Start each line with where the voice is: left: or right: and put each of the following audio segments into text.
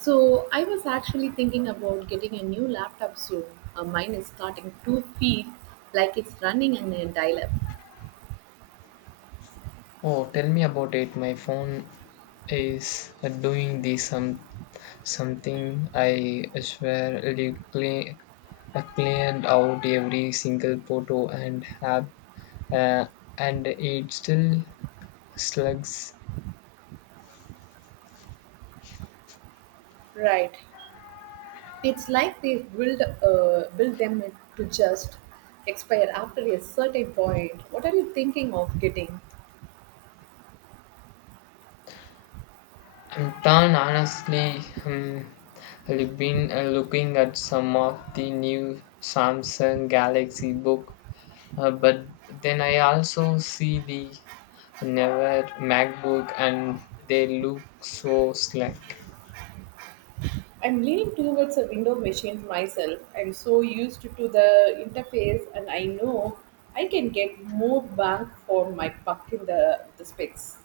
right: So I was actually thinking about getting a new laptop soon. Mine is starting to feel like it's running on a dial-up.
left: Oh, tell me about it. My phone is doing the something. I swear it cleared out every single photo and have uh, and it still slugs.
right: Right. It's like they build them to just expire after a certain point. What are you thinking of getting?
left: I'm done honestly. I've been looking at some of the new Samsung Galaxy Book. But then I also see the never MacBook and they look so slack.
right: I'm leaning towards a window machine myself. I'm so used to the interface, and I know I can get more bang for my buck in the specs.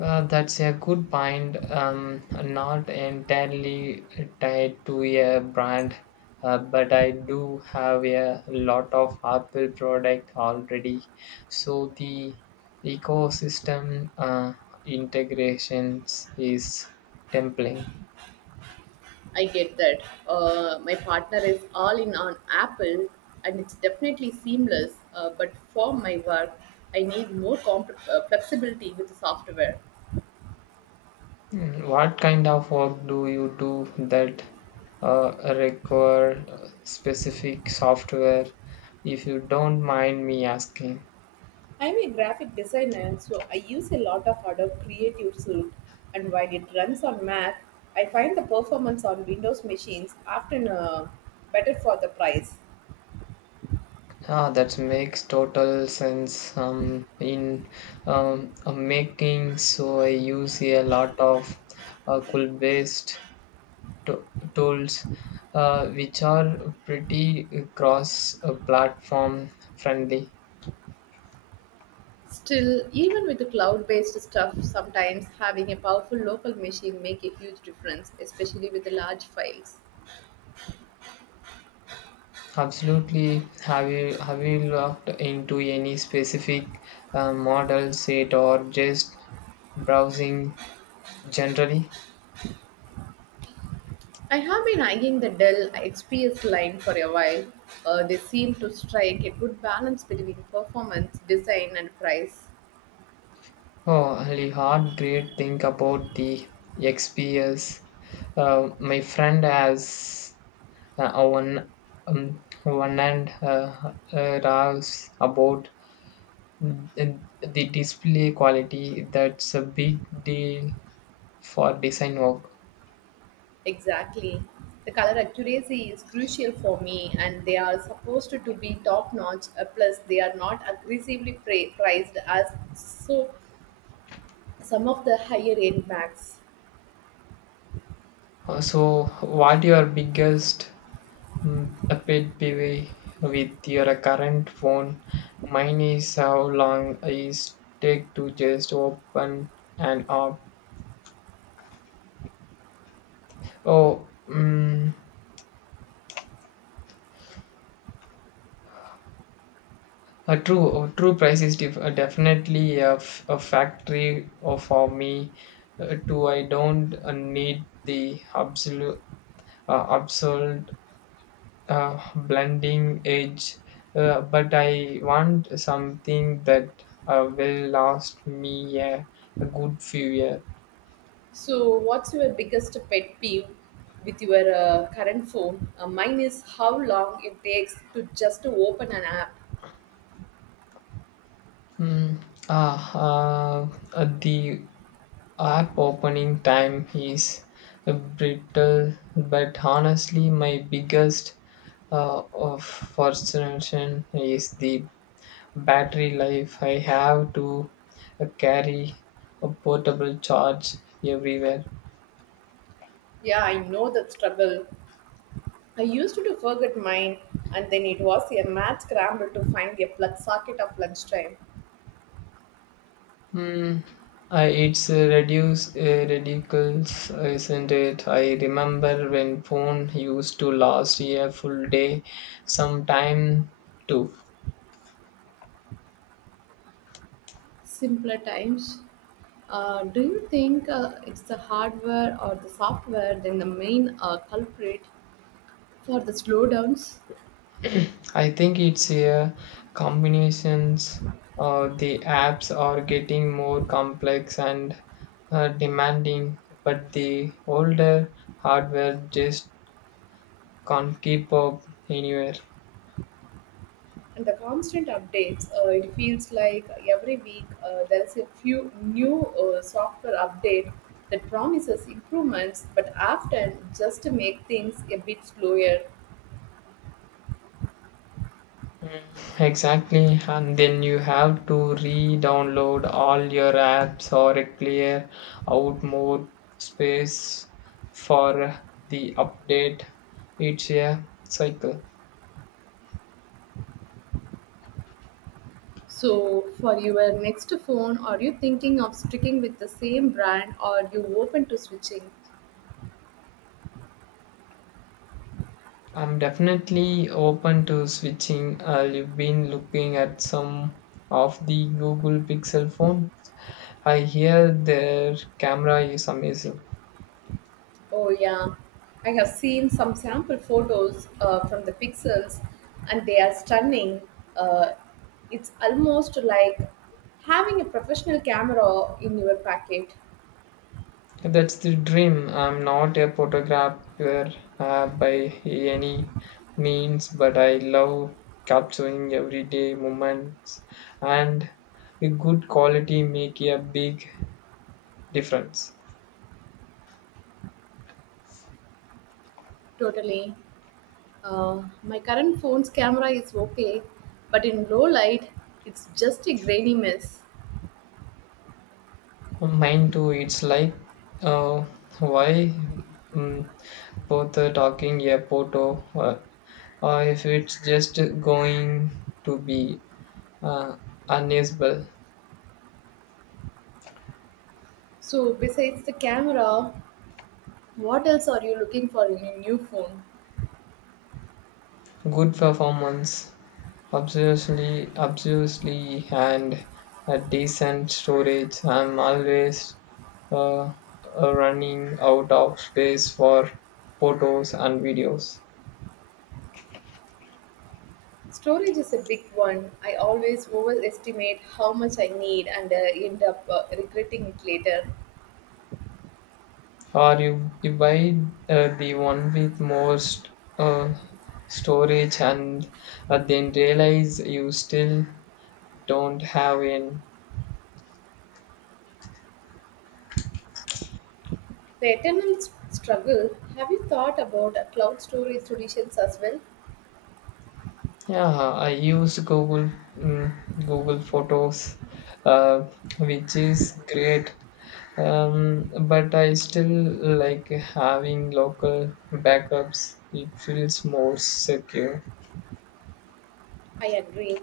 left: That's a good point. Not entirely tied to a brand, but I do have a lot of Apple product already. So the ecosystem integrations is tempting.
right: I get that. My partner is all in on Apple and it's definitely seamless, but for my work, I need flexibility with the software.
left: Mm. What kind of work do you do that require specific software? If you don't mind me asking.
right: I'm a graphic designer, so I use a lot of Adobe Creative Suite, and while it runs on Mac, I find the performance on Windows machines often better for the price.
left: Ah, that makes total sense. So I use a lot of cool based to- tools, which are pretty cross-platform friendly.
right: Still, even with the cloud-based stuff, sometimes having a powerful local machine make a huge difference, especially with the large files.
left: Absolutely. Have you looked into any specific model set or just browsing generally?
right: I have been eyeing the Dell XPS line for a while. They seem to strike a good balance between performance, design, and price.
left: Oh, I heard great thing about the XPS. My friend has uh, one one and raves about the display quality. That's a big deal for design work.
right: Exactly. The color accuracy is crucial for me, and they are supposed to be top notch. Plus, they are not priced as some of the higher end Macs.
left: So, what your biggest Mm, A bit busy with your current phone. Mine is how long is take to just open an app. Oh, a true price is definitely a factory for me. Too, I don't need the absolute blending edge, but I want something that will last me a good few years.
right: So, what's your biggest pet peeve with your current phone? Mine is how long it takes to just open an app.
left: Mm, ah, uh, the app opening time is brittle, but honestly, my biggest of frustration is the battery life. I have to carry a portable charge everywhere.
right: Yeah, I know that struggle. I used to forget mine, and then it was a mad scramble to find a plug socket of lunchtime.
left: Mm. I, it's reduce ridiculous, isn't it? I remember when phone used to last a full day, sometime too.
right: Simpler times. Do you think it's the hardware or the software then the main culprit for the slowdowns?
left: I think it's combinations or the apps are getting more complex and demanding, but the older hardware just can't keep up anywhere.
right: And the constant updates, it feels like every week there's a few new software update that promises improvements, but often just to make things a bit slower.
left: Exactly, and then you have to re-download all your apps or clear out more space for the update. It's a cycle.
right: So, for your next phone, are you thinking of sticking with the same brand or are you open to switching?
left: I'm definitely open to switching. I've been looking at some of the Google Pixel phone. I hear their camera is amazing.
right: Oh, yeah. I have seen some sample photos from the Pixels and they are stunning. Uh, it's almost like having a professional camera in your packet.
left: That's the dream. I'm not a photographer by any means, but I love capturing everyday moments, and a good quality make a big difference.
right: Totally. My current phone's camera is okay, but in low light, it's just a grainy mess.
left: Mine too. It's like uh, why um, both are talking a photo, or if it's just going to be uh, unusable.
right: So, besides the camera, what else are you looking for in a new phone?
left: Good performance. Obviously, and a decent storage. I'm always uh, running out of space for photos and videos.
right: Storage is a big one. I always overestimate how much I need and end up regretting it later.
left: Or you buy the one with more uh, storage and then realize you still don't have in.
right: The struggle. Have you thought about cloud storage solutions as well?
left: Yeah, I use Google Photos, uh, which is great, but I still like having local backups. It feels more secure.
right: I agree.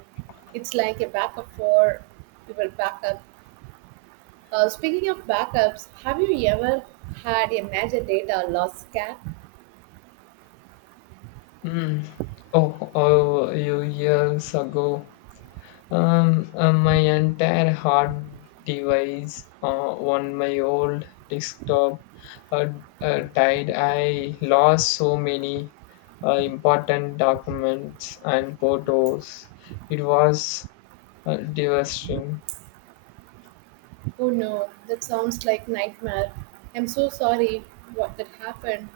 right: It's like a backup for your backup. Speaking of backups, have you ever had a major data loss scare?
left: Mm. Oh, a few years ago, my entire hard device on my old desktop uh, died. I lost so many important documents and photos. It was devastating.
right: Oh no, that sounds like nightmare. I'm so sorry what that happened.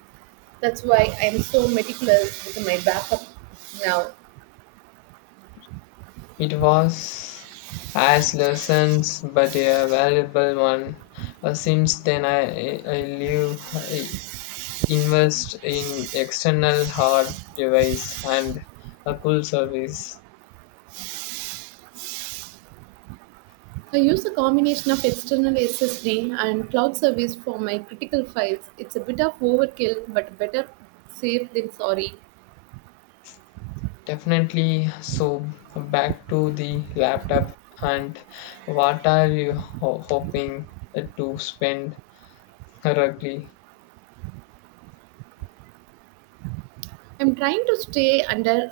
right: That's why I'm so meticulous with my backup now.
left: It was as lessons, but a valuable one. Since then, I invest in external hard device and a cool service.
right: I use a combination of external SSD and cloud service for my critical files. It's a bit of overkill, but better safe than sorry.
left: Definitely. So back to the laptop and what are you hoping to spend correctly?
right: I'm trying to stay under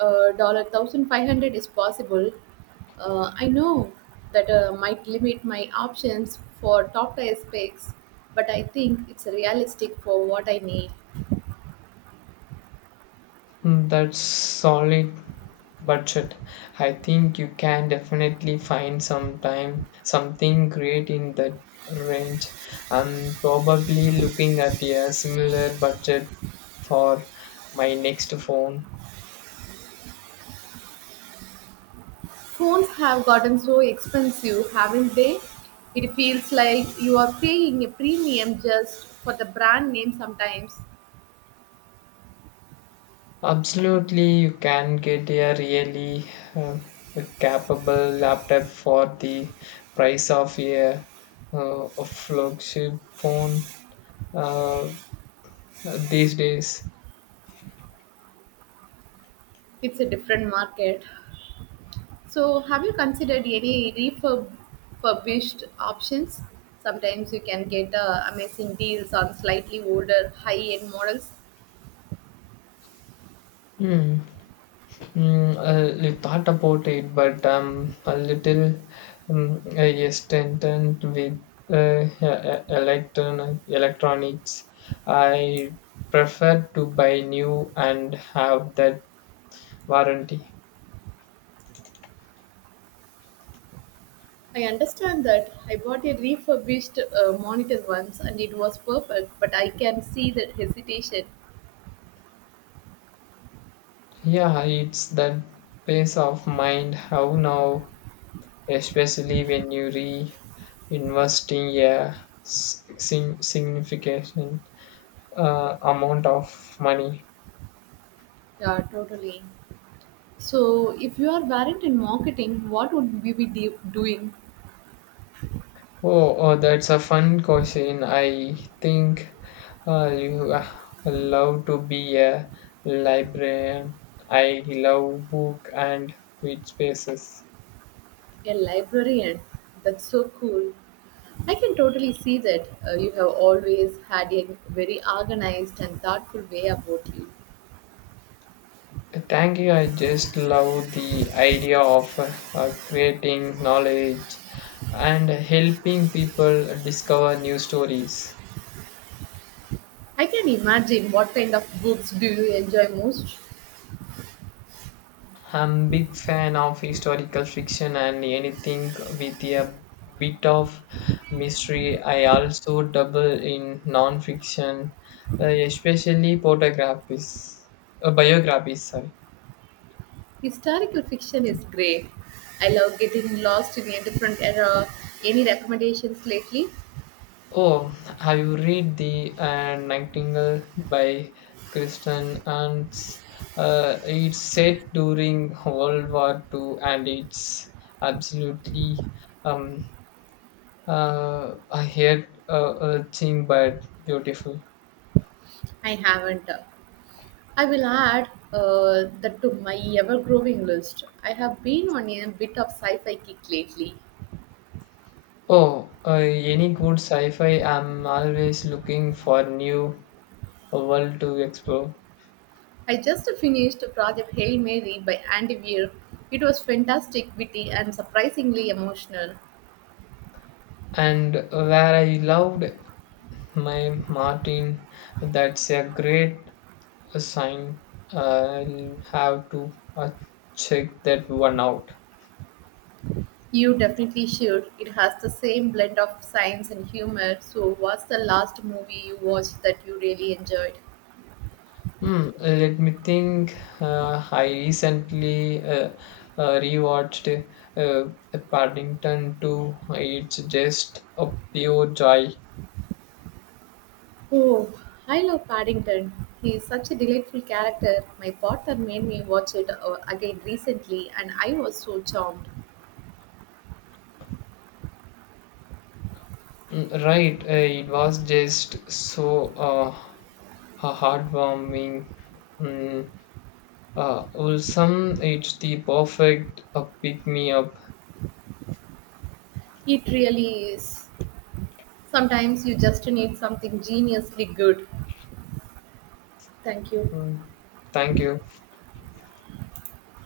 right: uh, dollar 1,500 is possible. I know that might limit my options for top tier specs, but I think it's realistic for what I need.
left: Hmm. That's solid budget. I think you can definitely find something great in that range. I'm probably looking at a similar budget for my next phone.
right: Phones have gotten so expensive, haven't they? It feels like you are paying a premium just for the brand name sometimes.
left: Absolutely, you can get a really uh, a capable laptop for the price of a flagship phone uh, these days.
right: It's a different market. So, have you considered any refurbished options? Sometimes you can get amazing deals on slightly older, high end models.
left: Hmm. I little thought about it, but I'm a little hesitant with electronics. I prefer to buy new and have that warranty.
right: I understand that I bought a refurbished monitor once and it was perfect, but I can see that hesitation.
left: Yeah, it's that peace of mind how now, especially when you reinvest investing a significant amount of money.
right: Yeah, totally. So, if you are variant in marketing, what would we be doing?
left: Oh, that's a fun question. I think you love to be a librarian. I love book and quiet spaces.
right: A librarian? That's so cool. I can totally see that you have always had a very organized and thoughtful way about you.
left: Thank you. I just love the idea of creating knowledge and helping people discover new stories.
right: I can imagine what kind of books do you enjoy most.
left: I'm big fan of historical fiction and anything with a bit of mystery. I also dabble in non-fiction, especially photographies, biographies. Sorry.
right: Historical fiction is great. I love getting lost in a different era. Any recommendations lately?
left: Oh, have you read the Nightingale by Kristen? And it's set during World War Two, and it's absolutely um, I heard a thing, but beautiful.
right: I haven't. I will add that to my ever-growing list. I have been on a bit of sci-fi kick lately.
left: Oh, any good sci-fi? I'm always looking for new world to explore.
right: I just finished Project Hail Mary by Andy Weir. It was fantastic, witty, and surprisingly emotional.
left: And where I loved my Martin, that's a great sign. I'll have to uh, check that one out.
right: You definitely should. It has the same blend of science and humor. So, what's the last movie you watched that you really enjoyed?
left: Let me think. I recently rewatched Paddington 2. It's just a pure joy.
right: Oh, I love Paddington. He is such a delightful character. My partner made me watch it again recently, and I was so charmed.
left: Right, it was just so a heartwarming. Mm, Wholesome. It's the perfect pick me up.
right: It really is. Sometimes you just need something geniusly good. Thank you.
left: Mm, Thank you.